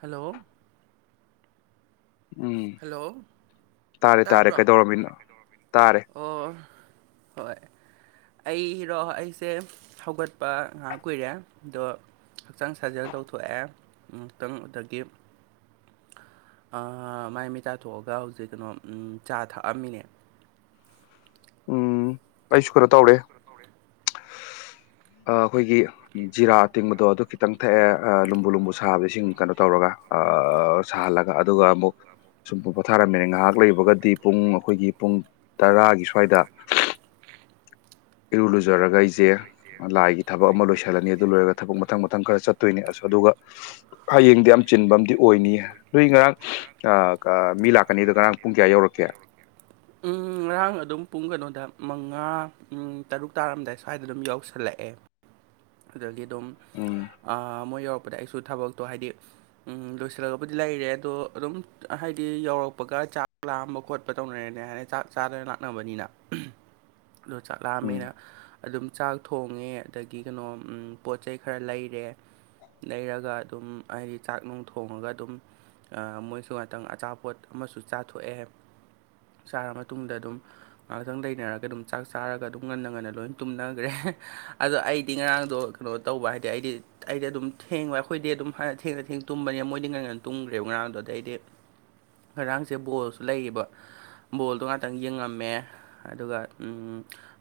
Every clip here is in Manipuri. ꯍꯜꯂꯣ ꯎꯝ ꯍꯜꯂꯣ ꯇꯥꯔꯦ ꯇꯥꯔꯦ ꯇꯥꯕ꯭ꯔꯣ ꯀꯩꯗꯧꯔꯝꯃꯤꯅꯣ ꯇꯥꯔꯦ ꯑꯣ ꯍꯣꯏ ꯑꯩꯔꯣ ꯑꯩꯁꯦ ꯍꯧꯒꯠꯄ ꯉꯥꯏꯍꯥꯛ ꯀꯨꯏꯔꯦ ꯑꯗꯣ ꯍꯛꯆꯥꯡ ꯁꯥꯖꯦꯜ ꯇꯧꯊꯣꯛꯑꯦ ꯉꯥꯛꯇꯪꯗꯒꯤ ꯃꯥꯏ ꯃꯩ ꯆꯥꯊꯣꯛꯑꯒ ꯍꯧꯖꯤꯛ ꯀꯩꯅꯣ ꯆꯥ ꯊꯛꯑꯝꯃꯤꯅꯦ ꯎꯝ ꯑꯩꯁꯨ ꯈꯔ ꯇꯧꯔꯦ ꯇꯧꯔꯦ [inaudible] ꯑꯩꯈꯣꯏꯒꯤ ꯖꯤꯔꯥ ꯇꯤꯡꯕꯗꯣ ꯑꯗꯨ ꯈꯤꯇꯪ ꯊꯛꯑꯦ ꯂꯨꯝꯕꯨ ꯂꯨꯝꯕꯨ ꯁꯥꯕꯗ ꯏꯁꯤꯡ ꯀꯩꯅꯣ ꯇꯧꯔꯒ ꯁꯥꯍꯜꯂꯒ ꯑꯗꯨꯒ ꯑꯃꯨꯛ ꯁꯨꯝ ꯄꯣꯊꯥꯔꯝꯃꯤꯅꯦ ꯉꯥꯏꯍꯥꯛ ꯂꯩꯨꯕꯒꯗꯤ ꯄꯨꯡ ꯑꯩꯈꯣꯏꯒꯤ ꯄꯨꯡ ꯇꯔꯥꯒꯤ ꯁ꯭ꯋꯥꯏꯗ ꯁꯣꯏꯗ ꯏꯔꯨ ꯂꯨꯖꯔꯒ ꯑꯩꯁꯦ ꯂꯥꯏꯒꯤ ꯊꯕꯛ ꯑꯃ ꯂꯣꯏꯁꯤꯜꯂꯅꯤ ꯑꯗꯨ ꯂꯣꯏꯔꯒ ꯊꯕꯛ ꯃꯊꯪ ꯃꯊꯪ ꯈꯔ ꯆꯠꯇꯣꯏꯅꯤ ꯑ ꯑꯗꯨꯒ ꯍꯌꯦꯡꯗꯤ ꯌꯥꯝ ꯆꯤꯟꯕ ꯑꯝ ꯑꯣꯏꯅꯤ ꯅꯣꯏ ꯉꯔꯥꯡ ꯃꯤ ꯂꯥꯛꯀꯅꯤꯗꯣ ꯉꯔꯥꯡ ꯄꯨꯡ ꯀꯌꯥ ꯌꯧꯔꯛꯀꯦ [inaudible] ꯎ ꯉꯔꯥꯡ ꯑꯗꯨꯝ ꯄꯨꯡ ꯀꯩꯅꯣꯗ ꯃꯉꯥ ꯇꯔꯨꯛ ꯇꯥꯔꯝꯗꯥꯏ ꯁ꯭ꯋꯥꯏꯗ ꯑꯗꯨꯝ ꯌꯧꯁꯜꯂꯛꯑꯦ ꯑꯗꯨꯗꯒꯤ ꯑꯗꯨꯝ ꯎꯝ ꯃꯣꯏ ꯌꯧꯔꯛꯄꯗ ꯑꯩꯁꯨ ꯊꯕꯛꯇꯣ ꯍꯥꯏꯗꯤ ꯎꯝ ꯂꯣꯏꯁꯤꯜꯂꯒꯕꯨꯗꯤ ꯂꯩꯔꯦ ꯑꯗꯣ ꯑꯗꯨꯝ ꯍꯥꯏꯗꯤ ꯌꯧꯔꯛꯄꯒ ꯆꯥ ꯆꯥꯛ ꯂꯥꯑꯝꯕ ꯈꯣꯠꯄ ꯇꯧꯅꯔꯦꯅꯦ ꯍꯥꯏꯅ ꯆꯥꯛ ꯆꯥꯗꯅ ꯂꯥꯛꯅꯕꯅꯤꯅ [inaudible] ꯑꯗꯣ ꯎꯝ ꯆꯥꯛꯂꯥꯝꯃꯦꯅ ꯑꯗꯨꯝ ꯆꯥꯛ ꯊꯣꯡꯉꯦ ꯑꯗꯒꯤ ꯀꯩꯅꯣ ꯄꯣꯠ ꯆꯩꯩ ꯈꯔ ꯂꯩꯔꯦ ꯂꯩꯔꯒ ꯑꯗꯨꯝ ꯍꯥꯏꯗꯤ ꯆꯥꯛ ꯅꯨꯡ ꯊꯣꯡꯉꯒ ꯑꯗꯨꯝ ꯃꯣꯏꯁꯨ ꯉꯥꯛꯇꯪ ꯑꯆꯥꯄꯣꯠ ꯑꯃꯁꯨ ꯆꯥꯊꯣꯛꯑꯦ ꯆꯥꯔ ꯃꯇꯨꯡꯗ ꯑꯗꯨꯝ ꯉꯥꯏꯍꯥꯛꯇꯪ ꯂꯩꯅꯔꯒ ꯑꯗꯨꯝ ꯆꯥꯛ ꯆꯥꯔꯒ ꯑꯗꯨꯝ ꯉꯟꯅ ꯉꯟꯅ ꯂꯣꯏ ꯇꯨꯝꯅꯈ꯭ꯔꯦ ꯑꯗꯣ ꯑꯩ ꯍꯥꯏꯗꯤ ꯉꯔꯥꯡꯗꯣ ꯀꯩꯅꯣ ꯇꯧꯕ ꯍꯥꯏꯗꯤ ꯑꯩꯗꯤ ꯑꯩꯗꯤ ꯑꯗꯨꯝ ꯊꯦꯡꯕ ꯑꯩꯈꯣꯏꯗꯤ ꯑꯗꯨꯝ ꯊꯦꯡꯅ ꯊꯦꯡ ꯇꯨꯝꯕꯅꯤ ꯃꯣꯏꯗꯤ ꯉꯔꯥꯡ ꯇꯨꯡꯈ꯭ꯔꯦꯕ ꯉꯔꯥꯡꯗꯣ ꯑꯗꯩꯗꯤ ꯉꯔꯥꯡꯁꯦ ꯕꯣꯜꯁꯨ ꯂꯩꯌꯦꯕ ꯕꯣꯜꯗꯣ ꯉꯥꯛꯇꯪ ꯌꯦꯡꯉꯝꯃꯦ ꯑꯗꯨꯒ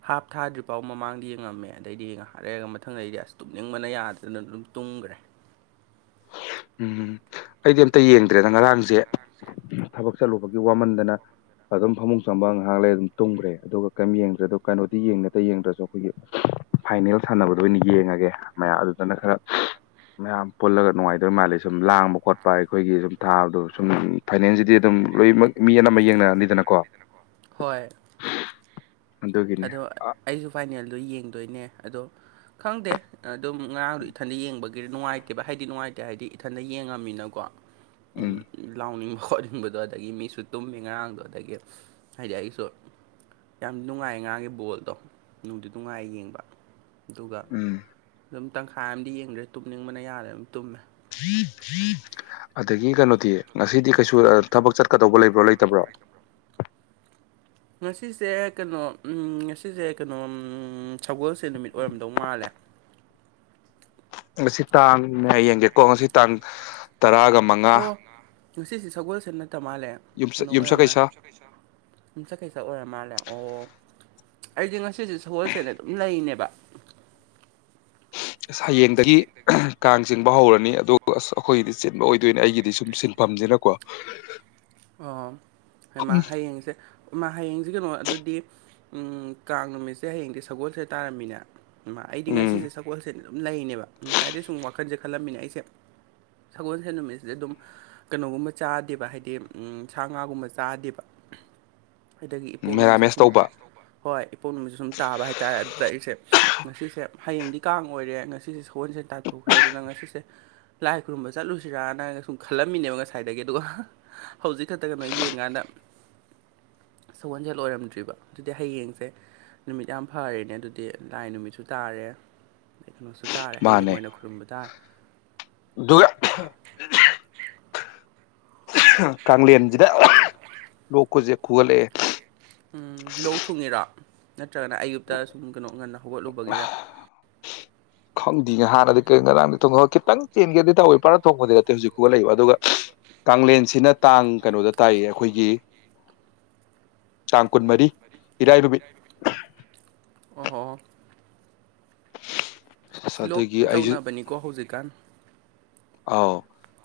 ꯍꯥꯞ ꯊꯥꯗ꯭ꯔꯤꯐꯥꯎ ꯃꯃꯥꯡꯗꯤ ꯌꯦꯡꯉꯝꯃꯦ ꯑꯗꯩꯗꯤ ꯌꯦꯡꯉ ꯐꯔꯦꯛꯒ ꯃꯊꯪꯗ ꯑꯩꯗꯤ ꯑꯁ ꯇꯨꯝꯅꯤꯡꯕꯅ ꯌꯥꯗꯗꯅ ꯑꯗꯨꯝ ꯇꯨꯝꯈ꯭ꯔꯦ ꯎꯝꯝ ꯑꯩꯗꯤ ꯑꯝꯇ ꯌꯦꯡꯗ꯭ꯔꯦꯗ ꯉꯔꯥꯡꯁꯦ ꯊꯕꯛ ꯆꯠꯂꯨꯕꯒꯤ ꯋꯥꯃꯟꯗꯅ ꯑꯗꯨꯝ ꯐꯃꯨꯡ ꯆꯪꯕ ꯉꯥꯏꯍꯥꯛ ꯂꯩ ꯑꯗꯨꯝ ꯇꯨꯝꯈ꯭ꯔꯦ ꯑꯗꯨꯒ ꯀꯔꯤꯝ ꯌꯦꯡꯗ꯭ꯔꯦ ꯑꯗꯣ ꯀꯩꯅꯣꯗꯤ ꯌꯦꯡꯉꯦ ꯑꯇꯩ ꯌꯦꯡꯗ꯭ꯔꯁꯨ ꯐꯥꯏꯅꯦꯜ ꯁꯥꯟꯅꯕꯗ ꯑꯣꯏꯅ ꯌꯦꯡꯉꯒꯦ ꯃꯌꯥꯝ ꯑꯗꯨꯗꯅ ꯈꯔ ꯃꯌꯥꯝ ꯄꯨꯜꯂꯒ ꯅꯨꯡꯉꯥꯏꯇ ꯑꯗꯨ ꯃꯥꯜꯜꯂꯤꯦ ꯁꯨꯝ ꯂꯥꯡꯕ ꯈꯣꯠꯄ ꯑꯩꯈꯣꯏꯒꯤ ꯁꯨꯝ ꯊꯥꯕꯗꯣ ꯁꯨꯝ ꯐꯥꯏꯁꯤ ꯗꯤ ꯑꯗꯨꯝ ꯂꯣꯏꯅꯃꯛ ꯃꯤ ꯑꯅꯝꯕ ꯌꯦꯡꯅꯔꯅꯤꯗꯅꯀꯣ ꯍꯣꯏ ꯑꯗꯨꯒꯤꯅꯤ ꯑꯗꯣ ꯑꯩꯁꯨ ꯐꯥꯏꯅꯦꯜꯗꯣ ꯌꯦꯡꯗꯣꯏꯅꯦ ꯑꯗꯣ ꯈꯪꯗꯦ ꯑꯗꯨꯝ ꯉꯔꯥꯡꯗꯣ ꯏꯊꯟꯗ ꯌꯦꯡꯕꯒꯤ ꯅꯨꯡꯉꯥꯏꯇꯦꯕ ꯍꯥꯏꯗꯤ ꯅꯨꯡꯉꯥꯏꯇꯦ ꯍꯥꯏꯗꯤ ꯏꯊꯟꯗ ꯌꯦꯡꯉꯃꯤꯅꯀꯣ ꯎꯝ ꯂꯥꯎꯅꯤꯡꯕ ꯈꯣꯠꯅꯤꯡꯕꯗꯣ ꯑꯗꯒꯤ ꯃꯤꯁꯨ ꯇꯨꯝꯃꯤ ꯉꯔꯥꯡꯗꯣ ꯑꯗꯒꯤ ꯍꯥꯏꯗꯤ ꯑꯩꯁꯨ ꯌꯥꯝ ꯅꯨꯡꯉꯥꯏ ꯉꯥꯒꯤ ꯕꯣꯜꯗꯣ ꯅꯨꯡꯗꯨ ꯅꯨꯡꯉꯥꯏ ꯌꯦꯡꯕ ꯑꯗꯨꯒ ꯎꯝ ꯑꯗꯨꯝ ꯇꯪꯈꯥꯏ ꯑꯃꯗꯤꯗꯤ ꯌꯦꯡꯗ꯭ꯔꯦ ꯇꯨꯝꯅꯤꯡꯕꯅ ꯌꯥꯔꯦ ꯑꯗꯨꯝ ꯇꯨꯝꯃꯦ ꯑꯗꯒꯤ ꯀꯩꯅꯣꯗꯤ ꯉꯁꯤꯗꯤ ꯀꯩꯁꯨ ꯊꯕꯛ ꯆꯠꯀꯗꯧꯕ ꯂꯩꯕ꯭ꯔꯣ ꯂꯩꯇꯕ꯭ꯔꯣ ꯉꯁꯤꯁꯦ ꯀꯩꯅꯣ ꯉꯁꯤꯁꯦ ꯀꯩꯅꯣ ꯁꯒꯣꯜꯁꯦ ꯅꯨꯃꯤꯠ ꯑꯣꯏꯔꯝꯗꯧ ꯃꯥꯜꯂꯦ ꯉꯁꯤ ꯇꯥꯡꯅꯦ ꯌꯦꯡꯒꯦꯀꯣ ꯉꯁꯤ ꯇꯥꯡ ꯇꯔꯥꯒ ꯃꯉꯥ ꯑꯣ ꯉꯁꯤꯁꯦ ꯁꯒꯣꯜꯁꯦꯜ ꯅꯠꯇ ꯃꯥꯜꯂꯦ ꯀꯩꯅꯣ ꯑꯣꯏꯔ ꯃꯥꯜꯂꯦ ꯌꯨꯝꯁꯀꯩꯁ ꯑꯗꯨꯨꯝ ꯆꯈꯩ ꯁꯛ ꯑꯣꯏꯔ ꯃꯥꯜꯂꯦ ꯑꯣ ꯑꯩꯗꯤꯦ ꯉꯁꯤꯁꯦ ꯁꯒꯣꯜꯁꯦꯅ ꯑꯗꯨꯝ ꯂꯩꯅꯦꯕ ꯍꯌꯦꯡꯗꯒꯤ ꯀꯥꯡ ꯆꯤꯡꯕ ꯍꯧꯔꯅꯤ ꯑꯗꯨꯒ ꯑ ꯑꯩꯈꯣꯏꯒꯤꯗꯤ ꯆꯤꯟꯕ ꯑꯣꯏꯗꯣꯏꯅꯦ ꯑꯩꯒꯤꯗꯤ ꯁꯨꯝ ꯁꯤꯟꯐꯝꯁꯤꯅꯀꯣ ꯑꯣ ꯍꯩꯃꯥ ꯍꯌꯦꯡꯖꯦ ꯃꯥ ꯍꯌꯦꯡꯁꯤ ꯀꯩꯅꯣ ꯑꯗꯨꯗꯤ ꯀꯥꯡ ꯅꯨꯃꯤꯠꯁꯦ ꯍꯌꯦꯡꯗꯤ ꯁꯒꯣꯜꯁꯦ ꯇꯥꯔꯝꯃꯤꯅꯦ ꯑꯩꯗꯤ ꯉꯁꯤꯁꯦ ꯎꯝ ꯁꯒꯣꯜꯁꯦ ꯑꯗꯨꯝ ꯂꯩꯅꯦꯕ ꯉꯁꯥꯏꯗ ꯁꯨꯝ ꯋꯥꯈꯟꯖꯦ ꯈꯜꯂꯝꯃꯤꯅꯦ ꯑꯩꯁꯦ ꯁꯒꯣꯜꯁꯦꯟ ꯅꯨꯃꯤꯠꯁꯤꯗꯤ ꯑꯗꯨꯝ ꯀꯩꯅꯣꯒꯨꯝꯕ ꯆꯥꯗꯦꯕ ꯍꯥꯏꯗꯤ ꯁꯥ ꯉꯥꯒꯨꯝꯕ ꯆꯥꯗꯦꯕ ꯑꯗꯒꯤ ꯏꯄꯣꯛ ꯅꯨꯃꯤꯠꯁꯨ ꯃꯦꯔꯥꯃꯦꯁ ꯁꯨꯝ ꯇꯧꯕ ꯍꯣꯏ ꯏꯄꯣꯛ ꯅꯨꯃꯤꯠꯁ ꯁꯨꯝ ꯇꯥꯕ ꯍꯥꯏꯇꯥꯔꯦ ꯑꯗꯨꯗ ꯑꯩꯁꯦ ꯉꯁꯤꯁꯦ ꯍꯥꯌꯦꯡꯗꯤ ꯀꯥꯡ ꯑꯣꯏꯔꯦ ꯉꯁꯤꯁꯦ ꯁꯒꯣꯟꯁꯦꯟ ꯇꯥꯊꯣꯛꯈ꯭ꯔꯦ ꯑꯗꯨꯅ ꯉꯁꯤꯁꯦ ꯂꯥꯏ ꯈꯨꯔꯨꯝꯕ ꯆꯠꯂꯨꯁꯤꯔꯥꯅ ꯁꯨꯝ ꯈꯜꯂꯝꯃꯤꯅꯦꯕ ꯉꯁꯥꯏꯗꯒꯤ ꯑꯗꯨꯒ ꯍꯧꯖꯤꯛ ꯈꯛꯇ ꯀꯩꯅꯣ ꯌꯦꯡꯉꯥꯟꯗ ꯁꯧꯍꯣꯟꯁꯦꯜ ꯑꯣꯏꯔꯝꯗ꯭ꯔꯤꯕ ꯑꯗꯨꯗꯤ ꯍꯌꯦꯡꯁꯦ ꯅꯨꯃꯤꯠ ꯌꯥꯝ ꯐꯔꯦꯅꯦ ꯑꯗꯨꯗꯤ ꯂꯥꯏ ꯅꯨꯃꯤꯠꯁꯨ ꯇꯥꯔꯦ ꯩ ꯀꯩꯅꯣꯁꯨ ꯇꯥꯔꯦ ꯍꯌꯦꯡ ꯃꯥꯅꯦ ꯑꯣꯏꯅ ꯈꯨꯔꯨꯝꯕ ꯑꯗꯨꯒ ꯇꯥꯔꯦ ꯀꯥꯡꯂꯦꯟꯁꯤꯗ ꯂꯣꯛꯀꯁꯦ ꯈꯨꯍꯠꯂꯛꯑꯦ꯫ ꯎꯝ ꯂꯣꯛ ꯊꯨꯡꯉꯤꯔꯥ ꯅꯠꯇ꯭ꯔꯒꯅ ꯑꯌꯨꯛꯇꯥ ꯁꯨꯝ ꯀꯩꯅꯣ ꯉꯟꯅ ꯍꯧꯒꯠꯂꯨꯕꯒꯤꯔꯥ ꯈꯪꯗꯤꯌꯦ ꯍꯥꯟꯅꯗꯤ ꯀꯔꯤꯝ ꯉꯔꯥꯡꯗ ꯊꯣꯡꯒ ꯈꯤꯇꯪ ꯆꯦꯟꯒꯦꯗꯤ ꯇꯧꯋꯤ ꯄꯨꯔ ꯊꯣꯡꯕꯗꯤ ꯅꯠꯇꯦ ꯍꯧꯖꯤꯛ ꯈꯨꯒꯠꯂꯛꯏꯕ ꯑꯗꯨꯒ ꯀꯦꯟꯁꯤꯅ ꯇꯥꯡ ꯀꯩꯅꯣꯗ ꯇꯥꯏꯌꯦ ꯑꯩꯈꯣꯏꯒꯤ ꯇꯥꯡ ꯀꯨꯟꯃꯔꯤ ꯏꯔꯥꯏ ꯅꯨꯃꯤꯠ ꯍꯣ ꯍꯣ ꯍꯣ ꯑꯁ ꯏꯁ ꯂꯣꯛ ꯑꯗꯨꯒꯤ ꯌꯥꯝ ꯑꯩꯁꯨ ꯇꯧꯅꯕꯅꯤꯀꯣ ꯍꯧꯖꯤꯛꯀꯥꯟ꯫ ꯑꯥꯎ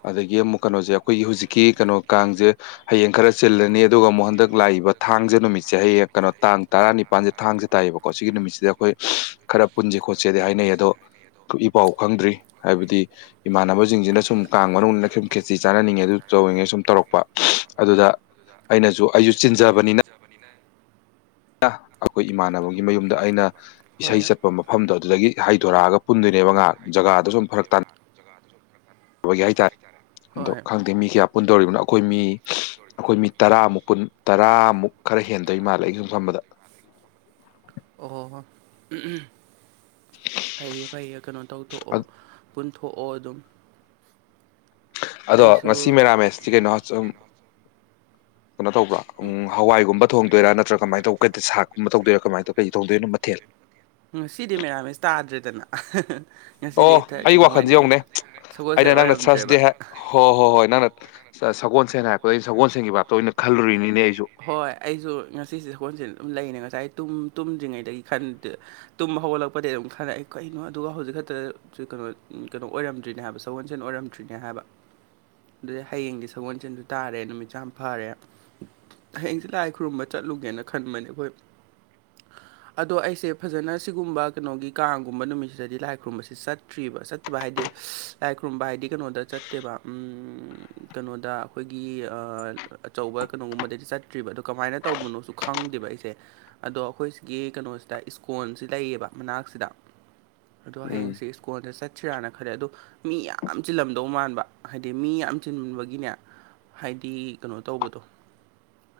ꯑꯗꯒꯤ ꯑꯃꯨꯛ ꯀꯩꯅꯣꯁꯦ ꯑꯩꯈꯣꯏꯒꯤ ꯍꯧꯖꯤꯛꯀꯤ ꯀꯩꯅꯣ ꯀꯥꯡꯖꯦ ꯍꯌꯦꯡ ꯈꯔ ꯆꯤꯜꯂꯅꯤ ꯑꯗꯨꯒ ꯑꯃꯨꯛ ꯍꯟꯗꯛ ꯂꯥꯛꯏꯕ ꯊꯥꯡꯁꯦ ꯅꯨꯃꯤꯠꯁꯦ ꯍꯌꯦꯡ ꯀꯩꯅꯣ ꯇꯥꯡ ꯇꯔꯥꯅꯤꯄꯥꯟꯁꯦ ꯊꯥꯡꯁꯦ ꯇꯥꯏꯌꯦꯕꯀꯣ ꯀꯣ ꯁꯤꯒꯤ ꯅꯨꯃꯤꯠꯁꯤꯗ ꯑꯩꯈꯣꯏ ꯈꯔ ꯄꯨꯟꯁꯦ ꯈꯣꯠꯁꯦꯗꯤ ꯍꯥꯏꯅꯩ ꯑꯗꯣ ꯏ ꯄꯥꯎ ꯈꯪꯗ꯭ꯔꯤ ꯍꯥꯏꯕꯗꯤ ꯏꯃꯥꯟꯅꯕ ꯁꯤꯡꯁꯤꯅ ꯁꯨꯝ ꯀꯥꯡ ꯃꯅꯨꯡꯗꯅ ꯁꯨꯝ ꯈꯦꯆꯤ ꯆꯥꯟꯅꯅꯤꯡꯉꯦ ꯑꯗꯨ ꯇꯧꯔꯤꯤꯉꯩ ꯁꯨꯝ ꯇꯧꯔꯛꯄ ꯑꯗꯨꯗ ꯑꯩꯅꯁꯨ ꯑꯩꯁꯨ ꯆꯤꯟꯖꯕꯅꯤꯅ [unintelligible] ꯑꯩꯈꯣꯏ ꯏꯃꯥꯟꯅꯕꯒꯤ ꯃꯌꯨꯝꯗ ꯑꯩꯅ ꯍꯣꯏ ꯏꯁꯩ ꯆꯠꯄ ꯃꯐꯝꯗꯣ ꯑꯗꯨꯗꯒꯤ ꯍꯥꯏꯩꯗꯣꯔꯛꯑꯒ ꯄꯨꯟꯗꯣꯏꯅꯦꯕ ꯉꯍꯥꯛ ꯖꯒꯥꯗꯨ ꯁꯨꯝ ꯐꯔꯛ ꯇꯥꯟ [unintelligible] ꯍꯥꯏꯇꯥꯔꯦ ꯑꯗꯣ ꯍꯣꯏ ꯈꯪꯗꯦ ꯃꯤ ꯀꯌꯥ ꯄꯨꯟ ꯇꯧꯔꯤꯕꯅꯣ ꯑꯩꯈꯣꯏ ꯃꯤ ꯑꯩꯈꯣꯏ ꯃꯤ ꯇꯔꯥꯃꯨꯛ ꯄꯨꯟ ꯇꯔꯥꯃꯨꯛ ꯈꯔ ꯍꯦꯟꯗꯣꯏ ꯃꯥꯜꯂꯦ ꯑꯩꯩꯅ ꯁꯨꯝ ꯈꯟꯕꯗ ꯑꯣ ꯐꯩꯌꯦ ꯐꯩꯌꯦ ꯀꯩꯅꯣ ꯇꯧꯊꯣꯛꯑꯣ ꯄꯨꯨꯟꯊꯣꯛꯑꯣ ꯑꯗꯨꯝ꯫ ꯑꯗꯣ ꯑꯩꯁꯨ ꯉꯁꯤ ꯃꯦꯔꯥꯃꯦꯁꯇꯤ ꯀꯩꯅꯣꯨꯝ ꯀꯩꯅꯣ ꯇꯧꯕ꯭ꯔꯣ ꯎ ꯍꯋꯥꯏꯒꯨꯝꯕ ꯊꯣꯡꯗꯣꯏꯔꯥ ꯅꯠꯇ꯭ꯔ ꯀꯃꯥꯏꯅ ꯇꯧ ꯁꯥꯛꯀꯨꯝꯕ ꯇꯧꯗꯣꯏꯔꯥ ꯀꯃꯥꯏ ꯇꯧ ꯀꯩ ꯇꯧꯗꯣꯏꯅꯣ ꯃꯊꯦꯜ ꯉꯁꯤꯗꯤ ꯃꯦꯔꯝꯃꯦꯁ ꯇꯥꯗ꯭ꯔꯦꯗꯅ ꯉꯁꯤꯗꯤ ꯑꯣ ꯍꯦꯛꯇ ꯑꯩ ꯀꯩꯅꯣ ꯋꯥꯈꯜꯁꯦ ꯑꯣꯢꯅ ꯌꯦꯡꯉꯨꯅꯦ ꯁꯒꯣꯜꯁꯦꯟ ꯑꯩꯅ ꯅꯪꯅ ꯑꯣꯏꯔꯝꯗ꯭ꯔꯦꯕ꯫ ꯊꯔꯁꯗꯦ ꯍꯥꯏ ꯍꯣꯏ ꯍꯣꯏ ꯍꯣꯏ ꯅꯪꯅ ꯁꯒꯣꯜ ꯁꯦꯟꯅ ꯍꯥꯏꯔꯛꯄꯗ ꯁꯒꯣꯜꯁꯦꯟꯒꯤ ꯚꯥꯞꯇ ꯑꯣꯏꯅ ꯈꯜꯂꯨꯔꯤꯅꯤꯅꯦ ꯑꯩꯁꯨ ꯍꯣꯏ ꯑꯩꯁꯨ ꯉꯁꯤꯁꯦ ꯍꯣꯟꯁꯦ ꯑꯗꯨꯝ ꯂꯩꯅꯦ ꯉꯁꯥꯏ ꯇꯨꯝ ꯇꯨꯝꯗ꯭ꯔꯤꯉꯩꯗꯒꯤ ꯈꯟ ꯇꯨꯝꯕ ꯍꯧꯒꯠꯂꯛꯄꯗꯒꯤ ꯑꯗꯨꯝ ꯈꯜꯂꯛꯑꯦ ꯀꯩꯅꯣ ꯑꯗꯨꯒ ꯍꯧꯖꯤꯛ ꯈꯛꯇ ꯁꯤ ꯀꯩꯅꯣ ꯀꯩꯅꯣ ꯑꯣꯏꯔꯝꯗ꯭ꯔꯤꯅꯦ ꯍꯥꯏꯕ ꯁꯒꯣꯜꯁꯦꯟ ꯑꯣꯏꯔꯝꯗ꯭ꯔꯤꯅꯦ ꯍꯥꯏꯕ꯫ ꯑꯗꯨꯗꯤ ꯍꯌꯦꯡꯗꯤ ꯁꯒꯣꯜꯁꯦꯟꯁꯨ ꯇꯥꯔꯦ ꯅꯨꯃꯤꯠꯁꯨ ꯌꯥꯝ ꯐꯔꯦ ꯍꯌꯦꯡꯁꯦ ꯂꯥꯏ ꯈꯨꯔꯨꯝꯕ ꯆꯠꯂꯨꯒꯦꯅ ꯈꯟꯕꯅꯦ ꯑꯩꯈꯣꯏ [unintelligible] ꯑꯗꯣ ꯑꯩꯁꯦ ꯐꯖꯅ ꯁꯤꯒꯨꯝꯕ ꯀꯩꯅꯣꯒꯤ ꯀꯥꯡꯒꯨꯝꯕ ꯅꯨꯃꯤꯠꯁꯤꯗꯗꯤ ꯂꯥꯏ ꯈꯨꯔꯨꯝꯕꯕꯁꯤꯦ ꯆꯠ ꯠꯇ꯭ꯔꯤꯕ ꯆꯠꯇꯕ ꯍꯥꯏꯗꯤ ꯂꯥꯏ ꯈꯨꯔꯨꯝꯕ ꯍꯥꯏꯗꯤ ꯀꯩꯅꯣꯗ ꯆꯠꯇꯦꯕ ꯀꯩꯅꯣꯗ ꯑꯩꯈꯣꯏꯒꯤ ꯑꯥ ꯑꯆꯧꯕ ꯀꯩꯅꯣꯒꯨꯝꯕꯗꯥꯗꯤ ꯆꯠ ꯐꯠꯇ꯭ꯔꯤꯕ ꯑꯗꯣ ꯀꯃꯥꯏꯅ ꯇꯧꯕꯅꯣꯁꯨ ꯈꯪꯗꯦꯕ ꯑꯩꯁꯦ ꯑꯗꯣ ꯑꯩꯈꯣꯏ ꯁꯤꯒꯤ ꯀꯩꯅꯣꯁꯤꯗ ꯏꯁ꯭ꯀꯣꯟꯁꯤ ꯂꯩꯌꯦꯕ ꯃꯅꯥꯛꯁꯤꯗ ꯑꯗꯣ ꯎꯝ ꯍꯌꯦꯡꯁꯤ ꯁ꯭ꯀꯨꯜꯗ ꯆꯠꯁꯤꯔꯥꯅ ꯈꯜꯂꯦ ꯑꯗꯣ ꯃꯤ ꯌꯥꯝ ꯆꯤꯜꯂꯝꯗꯧ ꯃꯥꯟꯕ ꯍꯥꯏꯗꯤ ꯃꯤ ꯌꯥꯝ ꯆꯤꯟꯃꯟꯕꯒꯤꯅꯦ ꯍꯥꯏꯗꯤ ꯀꯩꯅꯣ ꯇꯧꯕꯗꯣ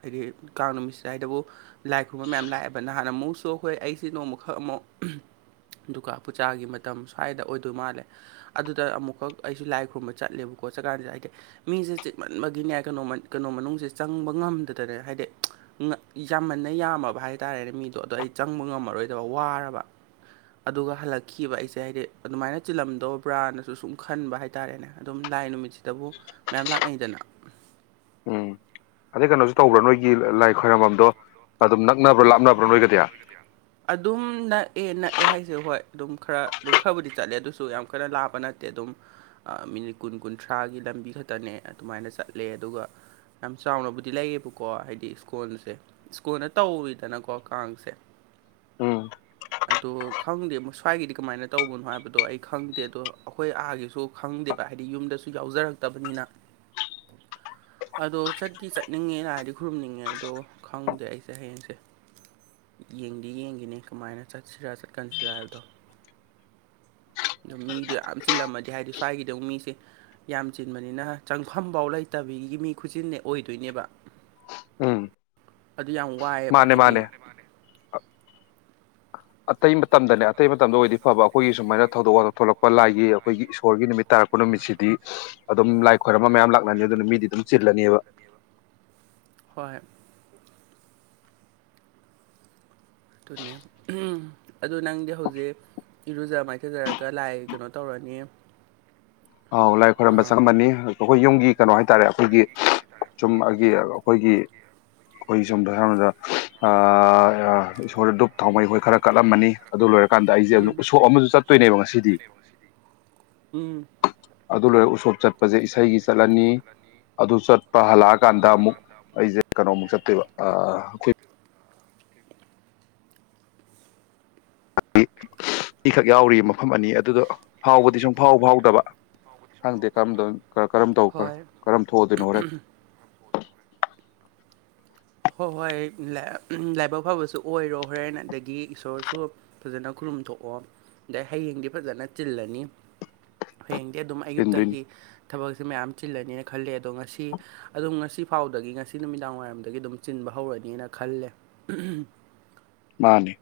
ꯍꯥꯏꯗꯤ ꯀꯥꯡ ꯅꯨꯃꯤꯠꯁꯦ ꯍꯥꯏꯗꯕꯨ ꯂꯥꯏ ꯈꯨꯔꯨꯝꯕ ꯃꯌꯥꯝ ꯂꯥꯛꯑꯦꯕ ꯅꯍꯥꯟ ꯑꯃꯨꯛꯁꯨ ꯑꯩꯈꯣꯏ ꯑꯩꯁꯦ ꯅꯣꯡꯃꯈꯛ ꯑꯃꯨꯛ ꯑꯗꯨꯒ ꯄꯨꯆꯥꯥꯒꯤ ꯃꯇꯝ ꯁ꯭ꯋꯥꯏꯗ ꯑꯣꯏꯗꯣꯏ ꯃꯥꯜꯂꯦ ꯑꯗꯨꯗ ꯑꯃꯨꯛꯈꯛ ꯑꯩꯁꯨ ꯂꯥꯏ ꯈꯨꯔꯨꯝꯕ ꯆꯠꯂꯦꯕꯀꯣ ꯆꯠꯀꯥꯟꯖꯤꯗ ꯑꯩꯗꯤ ꯃꯤꯁꯦ ꯆꯤꯛꯃꯟꯕꯒꯤꯅꯦ ꯀ ꯀꯩꯅꯣ ꯃꯅꯨꯡꯁꯦ ꯆꯪꯕ ꯉꯝꯗꯗꯅꯦ ꯍꯥꯏꯗꯤ ꯌꯥꯝꯃꯟꯅ ꯌꯥꯝꯃꯕ ꯍꯥꯏ ꯇꯥꯔꯦꯅꯦ ꯃꯤꯗꯣ ꯑꯗꯣ ꯑꯩ ꯆꯪꯕ ꯉꯝꯃꯔꯣꯏꯗꯕ ꯋꯥꯔꯕ ꯑꯗꯨꯒ ꯍꯜꯂꯛꯈꯤꯕ ꯑꯩꯁꯦ ꯍꯥꯏꯗꯤ ꯑꯗꯨꯃꯥꯏꯅ ꯆꯤꯜꯂꯝꯗꯧꯕ꯭ꯔꯥꯅꯁꯨ ꯁꯨꯝ ꯈꯟꯕ ꯍꯥꯏ ꯍꯥꯏꯇꯥꯔꯦꯅꯦ ꯑꯗꯨꯝ ꯂꯥꯏ ꯅꯨꯃꯤꯠꯁꯤꯗꯕꯨ ꯃꯌꯥꯝ ꯂꯥꯛꯅꯩꯗꯅ ꯎꯝ ꯑꯗꯩ ꯀꯩꯅꯣꯖꯨ ꯇꯧꯕ꯭ꯔꯥ ꯅꯣꯏꯒꯤ ꯂꯥꯏ ꯈꯣꯏꯔꯝꯝꯕꯝꯗꯣ ꯑꯗꯨꯝ ꯅꯛꯅꯕ꯭ꯔꯥ ꯂꯥꯞꯅꯕ꯭ꯔꯥ ꯅꯣꯏꯒꯗꯤ꯫ ꯑꯗꯨꯝ ꯅꯛꯑꯦ ꯅꯛꯑꯦ ꯍꯥꯏꯁꯦ ꯍꯣꯏ ꯑꯗꯨꯝ ꯈꯔ ꯑꯗꯨꯝ ꯈꯔꯕꯨꯗꯤ ꯆꯠꯂꯦ ꯑꯗꯨꯁꯨ ꯌꯥꯝ ꯀꯟꯅ ꯂꯥꯞꯄ ꯅꯠꯇꯦ ꯑꯗꯨꯝ ꯑ ꯃꯤꯅꯤꯠ ꯀꯨꯟ ꯀꯨꯟꯊ꯭ꯔꯥꯒꯤ ꯂꯝꯕꯤ ꯈꯛꯇꯅꯦ ꯑꯗꯨꯃꯥꯏꯅ ꯆꯠꯂꯦ ꯑꯗꯨꯒ ꯌꯥꯝ ꯆꯥꯎꯅꯕꯨꯗꯤ ꯂꯩꯌꯦꯕꯀꯣ ꯍꯥꯏꯗꯤ ꯏꯁ꯭ꯀꯣꯟꯁꯦ ꯁ꯭ꯀꯣꯟꯅ ꯇꯧꯗ ꯒꯣ ꯀꯥꯡꯁꯦ ꯎꯝ꯫ ꯑꯗꯣ ꯈꯪꯗꯦ ꯁ꯭ꯋꯥꯏꯒꯤꯗꯤ ꯀꯃꯥꯏꯅ ꯇꯧꯕꯅꯣ ꯍꯥꯏꯕꯗꯣ ꯑꯩ ꯈꯪꯗꯦ ꯑꯗꯣ ꯑꯩꯈꯣꯏ ꯑꯥꯒꯤꯁꯨ ꯈꯪꯗꯦꯕ ꯍꯥꯏꯗꯤ ꯌꯨꯝꯗꯁꯨ ꯌꯥꯎꯖꯔꯛꯇꯕꯅꯤꯅ ꯎ [unintelligible] ꯑꯗꯣ ꯆꯠꯇꯤ ꯆꯠꯅꯤꯡꯉꯦꯅ ꯍꯥꯏꯔꯗꯤ ꯈꯨꯔꯨꯝꯅꯤꯡꯉꯦ ꯑꯗꯣ ꯈꯪꯗꯦ ꯑꯩꯁꯦ ꯍꯌꯦꯡꯁꯦ ꯌꯦꯡꯗꯤ ꯌꯦꯡꯈꯤꯅꯦ ꯀꯃꯥꯏꯅ ꯆꯠꯁꯤꯔꯥ ꯆꯠꯀꯟꯁꯤꯔꯥ ꯍꯥꯏꯕꯗꯣ ꯑꯗꯣ ꯃꯤꯗꯣ ꯌꯥꯝ ꯆꯤꯜꯂꯝꯃꯗꯤ ꯍꯥꯏꯗꯤ ꯁ꯭ꯋꯥꯏꯒꯤꯗꯧ ꯃꯤꯁꯦ ꯌꯥꯝ ꯆꯤꯟꯕꯅꯤꯅ ꯆꯪꯐꯝꯐꯥꯎ ꯂꯩꯇꯕꯤꯒꯤ ꯃꯤ ꯈꯨꯆꯟꯅꯦ ꯑꯣꯏꯗꯣꯏꯅꯦꯕ ꯎꯝ ꯑꯗꯨ ꯌꯥꯝ ꯋꯥꯢ ꯃꯥꯅꯦ ꯃꯥꯅꯦ ꯑꯇꯩ ꯃꯇꯝꯗꯅꯦ ꯑꯇꯩ ꯃꯇꯝꯗ ꯑꯣꯏꯗꯤ ꯐꯕ ꯑꯩꯈꯣꯏꯒꯤ ꯁꯨꯃꯥꯏꯅ ꯊꯧꯗꯣꯛ ꯋꯥꯊꯣꯛ ꯊꯣꯛꯂꯛꯄ ꯂꯥꯏꯒꯤ ꯑꯩꯈꯣꯏꯒꯤ ꯏꯁꯣꯔꯒꯤ ꯅꯨꯃꯤꯠ ꯇꯥꯔꯛꯄ ꯅꯨꯃꯤꯠꯁꯤꯗꯤ ꯑꯗꯨꯝ ꯂꯥꯏ ꯈꯣꯏꯔꯝꯕ ꯃꯌꯥꯝ ꯂꯥꯛꯅꯅꯤ ꯑꯗꯨꯅ ꯃꯤꯗꯤ ꯑꯗꯨꯝ ꯆꯤꯜꯂꯅꯤꯕ ꯍꯣꯏ ꯫ ꯑꯗꯨꯨꯅꯦ ꯑꯗꯨ ꯅꯪꯗꯤ ꯍꯧꯖꯤꯛ ꯏꯔꯨꯖ ꯃꯥꯏꯊꯖꯔꯒ ꯂꯥꯏ ꯀꯩꯅꯣ ꯇꯧꯔꯅꯤ ꯑꯥꯎ ꯂꯥꯏ ꯈꯣꯏꯔꯝꯕ ꯑꯥ ꯆꯪꯉꯝꯃꯅꯤ ꯑꯩꯈꯣꯏ ꯌꯨꯝꯒꯤ ꯀꯩꯅꯣ ꯍꯥꯏꯇꯥꯔꯦ ꯑꯩꯈꯣꯏꯒꯤ ꯆꯨꯝ ꯑꯩꯒꯤ ꯑꯩꯈꯣꯏꯒꯤ ꯑꯩꯈꯣꯏ ꯁꯣꯝꯗ ꯑꯍꯥꯟꯕꯗ ꯏꯁꯣꯔꯗ ꯗꯨꯨꯞ ꯊꯥꯎꯃꯩ ꯍꯣꯏ ꯈꯔ ꯀꯠꯂꯝꯃꯅꯤ꯫ ꯑꯗꯨ ꯂꯣꯏꯔꯀꯥꯟꯗ ꯑꯩꯖꯦ ꯑꯗꯨ ꯎꯝ ꯎꯁꯣꯞ ꯑꯃꯁꯨ ꯆꯠꯇꯣꯏꯅꯦꯕ ꯉꯁꯤꯗꯤ ꯎꯝ꯫ ꯑꯗꯨ ꯂꯣꯏꯔꯒ ꯎꯁꯣꯞ ꯆꯠꯄꯖꯦ ꯏꯁꯩꯒꯤ ꯆꯠꯂꯅꯤ ꯑꯗꯨ ꯆꯠꯄ ꯍꯜꯂꯛꯑꯀꯥꯟꯗ ꯑꯃꯨꯛ ꯑꯩꯖꯦ ꯀꯩꯅꯣ ꯃꯨꯛ ꯆꯠꯇꯣꯏꯕ ꯑ ꯑꯩꯈ ꯏꯈꯛ ꯌꯥꯎꯔꯤꯕ ꯃꯐꯝ ꯑꯅꯤ ꯑꯗꯨꯗꯣ ꯍꯥꯎꯕꯗꯤ ꯁꯨꯝ ꯐꯥꯎ ꯐꯥꯎꯗꯕ ꯍꯪꯗꯦ ꯀꯔꯝ ꯀꯔꯝ ꯇꯧ ꯍꯣꯏ ꯀꯔꯝ ꯊꯣꯛꯗꯣꯏꯅꯣ ꯍꯣꯔꯦꯟ꯫ ꯍꯣꯏ ꯍꯣꯏ ꯂꯥꯏꯕꯛ ꯐꯕꯁꯨ ꯑꯣꯏꯔꯣ ꯍꯣꯔꯦꯟ ꯑꯗꯒꯤ ꯏꯁꯣꯔꯁꯨ ꯐꯖꯅ ꯈꯨꯔꯨꯝꯊꯣꯛꯑꯣ ꯑꯗꯩ ꯍꯌꯦꯡꯗꯤ ꯐꯖꯅ ꯆꯤꯜꯂꯅꯤ ꯍꯌꯦꯡꯗꯤ ꯑꯗꯨꯝ ꯆꯤꯟꯗꯣꯏꯅꯤ ꯑꯌꯨꯛꯇꯒꯤ ꯊꯕꯛꯁꯦ ꯃꯌꯥꯝ ꯆꯤꯜꯂꯅꯤꯅ ꯈꯜꯂꯦ ꯑꯗꯣ ꯉꯁꯤ ꯑꯗꯨꯝ ꯉꯁꯤ ꯐꯥꯎꯗꯒꯤ ꯉꯁꯤ ꯅꯨꯃꯤꯗꯥꯡ ꯋꯥꯏꯔꯝꯗꯒꯤ ꯑꯗꯨꯝ ꯆꯤꯟꯕ ꯍꯧꯔꯅꯤꯅ ꯈꯜꯂꯦ [unintelligible] ꯃꯥꯅꯦ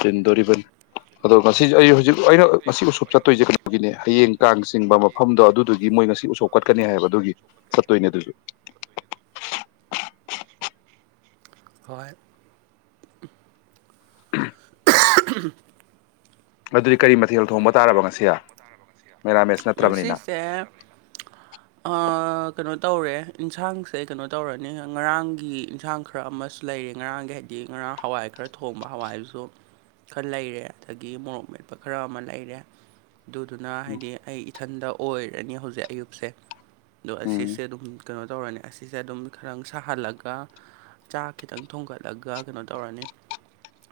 ꯆꯤꯟꯗꯣꯔꯤꯕꯅꯤ ꯑꯗꯣ ꯉꯁꯤ ꯑꯩ ꯍꯧꯖꯤꯛ ꯍꯧꯖꯤꯛ ꯑꯩꯅ ꯉꯁꯤ ꯎꯁꯣꯞ ꯆꯠꯇꯣꯏꯁꯦ ꯀꯩꯅꯣꯒꯤꯅꯦ ꯍꯌꯦꯡ ꯀꯥꯡ ꯆꯤꯡꯕ ꯃꯐꯝꯗꯣ ꯑꯗꯨꯗꯨꯒꯤ ꯃꯣꯏ ꯉꯁꯤ ꯎꯁꯣꯞ ꯀꯠꯀꯅꯤ ꯍꯥꯏꯕ ꯑꯗꯨꯒꯤ ꯆꯠꯇꯣꯏꯅꯦ ꯑꯗꯨꯁꯨ ꯍꯣꯏ꯫ [unintelligible] ꯑꯗꯨꯗꯤ ꯀꯔꯤ ꯃꯊꯦꯜ ꯊꯣꯡꯕ ꯇꯥꯔꯕ ꯉꯁꯤ ꯃꯦꯔꯥꯃꯦꯁ ꯅꯠꯇ꯭ꯔꯕꯅꯤꯅ꯫ [unintelligible] [inaudible] ꯀꯩꯅꯣ ꯇꯧꯔꯦ ꯌꯦꯟꯁꯥꯡꯁꯦ ꯀꯩꯅꯣ ꯇꯧꯔꯅꯤ ꯉꯔꯥꯡꯒꯤ ꯏꯟꯁꯥꯡ ꯈꯔ ꯑꯃꯁꯨ ꯂꯩꯔꯤ ꯉꯔꯥꯡꯒꯤ ꯍꯥꯏꯗꯤ ꯉꯔꯥꯡ ꯍꯋꯥꯏ ꯈꯔ ꯊꯣꯡꯕ ꯍꯋꯥꯏꯗꯨꯁꯨ ꯈꯔ ꯂꯩꯔꯦ ꯑꯗꯒꯤ ꯃꯣꯔꯣꯛ ꯃꯦꯠꯄ ꯈꯔ ꯑꯃ ꯂꯩꯔꯦ ꯑꯗꯨꯗꯨꯅ ꯍꯥꯏꯗꯤ ꯑꯩ ꯏꯊꯟꯗ ꯑꯣꯏꯔꯅꯤ ꯍꯧꯖꯤꯛ ꯑꯌꯨꯛꯁꯦ ꯑꯗꯣ ꯎꯝ ꯑꯁꯤꯁꯦ ꯑꯗꯨꯝ ꯀꯩꯅꯣ ꯇꯧꯔꯅꯤ ꯑꯁꯤꯁꯦ ꯑꯗꯨꯝ ꯈꯔ ꯁꯥꯍꯜꯂꯒ ꯆꯥꯛ ꯈꯤꯇꯪ ꯊꯣꯡꯒꯠꯂꯒ ꯀꯩꯅꯣ ꯇꯧꯔꯅꯤ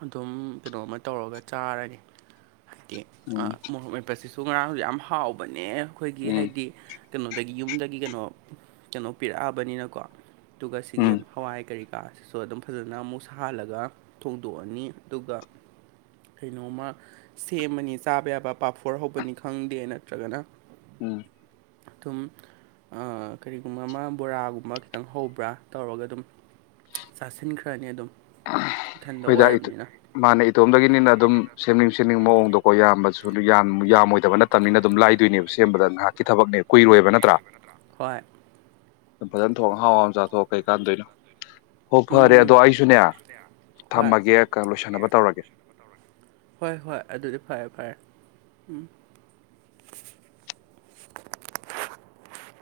ꯑꯗꯨꯝ ꯀꯩꯅꯣꯝꯃ ꯇꯧꯔꯒ ꯆꯥꯔꯅꯤ ꯍꯥꯏꯗꯤ ꯎꯝ ꯑꯥ ꯃꯣꯔꯣꯛ ꯃꯦꯠꯄꯁꯤꯁꯨ ꯉꯔꯥꯡꯁꯨ ꯌꯥꯝ ꯍꯥꯎꯕꯅꯦ ꯑꯩꯈꯣꯏꯒꯤ ꯎꯝ ꯍꯥꯏꯗꯤ ꯀꯩꯅꯣꯗꯒꯤ ꯌꯨꯝꯗꯒꯤ ꯀꯩꯅꯣ ꯀꯩꯅꯣ ꯄꯤꯔꯛꯑꯕꯅꯤꯅꯀꯣ ꯑꯗꯨꯒ ꯎꯝ ꯁꯤꯒꯤ ꯍꯋꯥꯏ ꯀꯔꯤ ꯀꯥꯁꯤꯁꯨ ꯑꯗꯨꯝ ꯐꯖꯅ ꯑꯃꯨꯛ ꯁꯥꯍꯜꯂꯒ ꯊꯣꯡꯗꯣꯛꯑꯅꯤ ꯑꯗꯨꯒ ꯀꯩꯅꯣꯝꯃ ꯁꯦꯝꯃꯅꯤ ꯆꯥꯕ ꯌꯥꯕ ꯄꯥꯐꯣꯔ ꯍꯧꯕꯅꯤ ꯈꯪꯗꯦ ꯅꯠꯇ꯭ꯔꯒꯅ ꯎꯝ ꯊꯝ ꯀꯔꯤꯒꯨꯝꯕ ꯑꯃ ꯕꯣꯔꯥꯒꯨꯝꯕ ꯈꯤꯇꯪ ꯍꯧꯕ꯭ꯔꯥ ꯇꯧꯔꯒ ꯑꯗꯨꯝ ꯆꯥꯁꯤꯟꯈ꯭ꯔꯅꯤ ꯑꯗꯨꯝ ꯏꯊꯟꯗ ꯑꯩꯈꯣꯏꯗꯥꯏ ꯑꯣꯏꯔꯕꯅꯤꯅ ꯃꯥꯅ ꯏꯇꯣꯝꯗꯒꯤꯅꯤꯅ ꯑꯗꯨꯝ ꯁꯦꯝꯅꯤꯡ ꯁꯦꯝꯅꯤꯡꯕ ꯃꯑꯣꯡꯗꯣꯀꯣ ꯏꯕꯁꯨ ꯁꯨ ꯌꯥꯝꯃꯣꯏꯗꯕ ꯅꯠꯇꯕꯅꯤꯅ ꯑꯗꯨꯝ ꯂꯥꯏꯗꯣꯏꯅꯦꯕ ꯁꯦꯝꯕꯗ ꯉꯥꯏꯍꯥꯛꯀꯤ ꯊꯕꯛꯅꯦ ꯀꯨꯏꯔꯣꯏꯕ ꯅꯠꯇ꯭ꯔꯥ ꯍꯣꯏ ꯐꯖꯅ ꯊꯣꯡ ꯑꯍꯥꯎ ꯑ ꯆꯥꯊꯣꯛ ꯀꯩꯀꯥꯟꯗꯣꯏꯅꯣ ꯍꯣ ꯐꯔꯦ ꯑꯗꯣ ꯑꯩꯁꯨꯅꯦ ꯌꯥ ꯊꯝꯃꯒꯦ ꯂꯣꯏꯁꯟꯅꯕ ꯇꯧꯔꯒꯦ ꯍꯣꯏ ꯍꯣꯏ ꯑꯗꯨꯗꯤ ꯐꯔꯦ ꯐꯔꯦ ꯎꯝ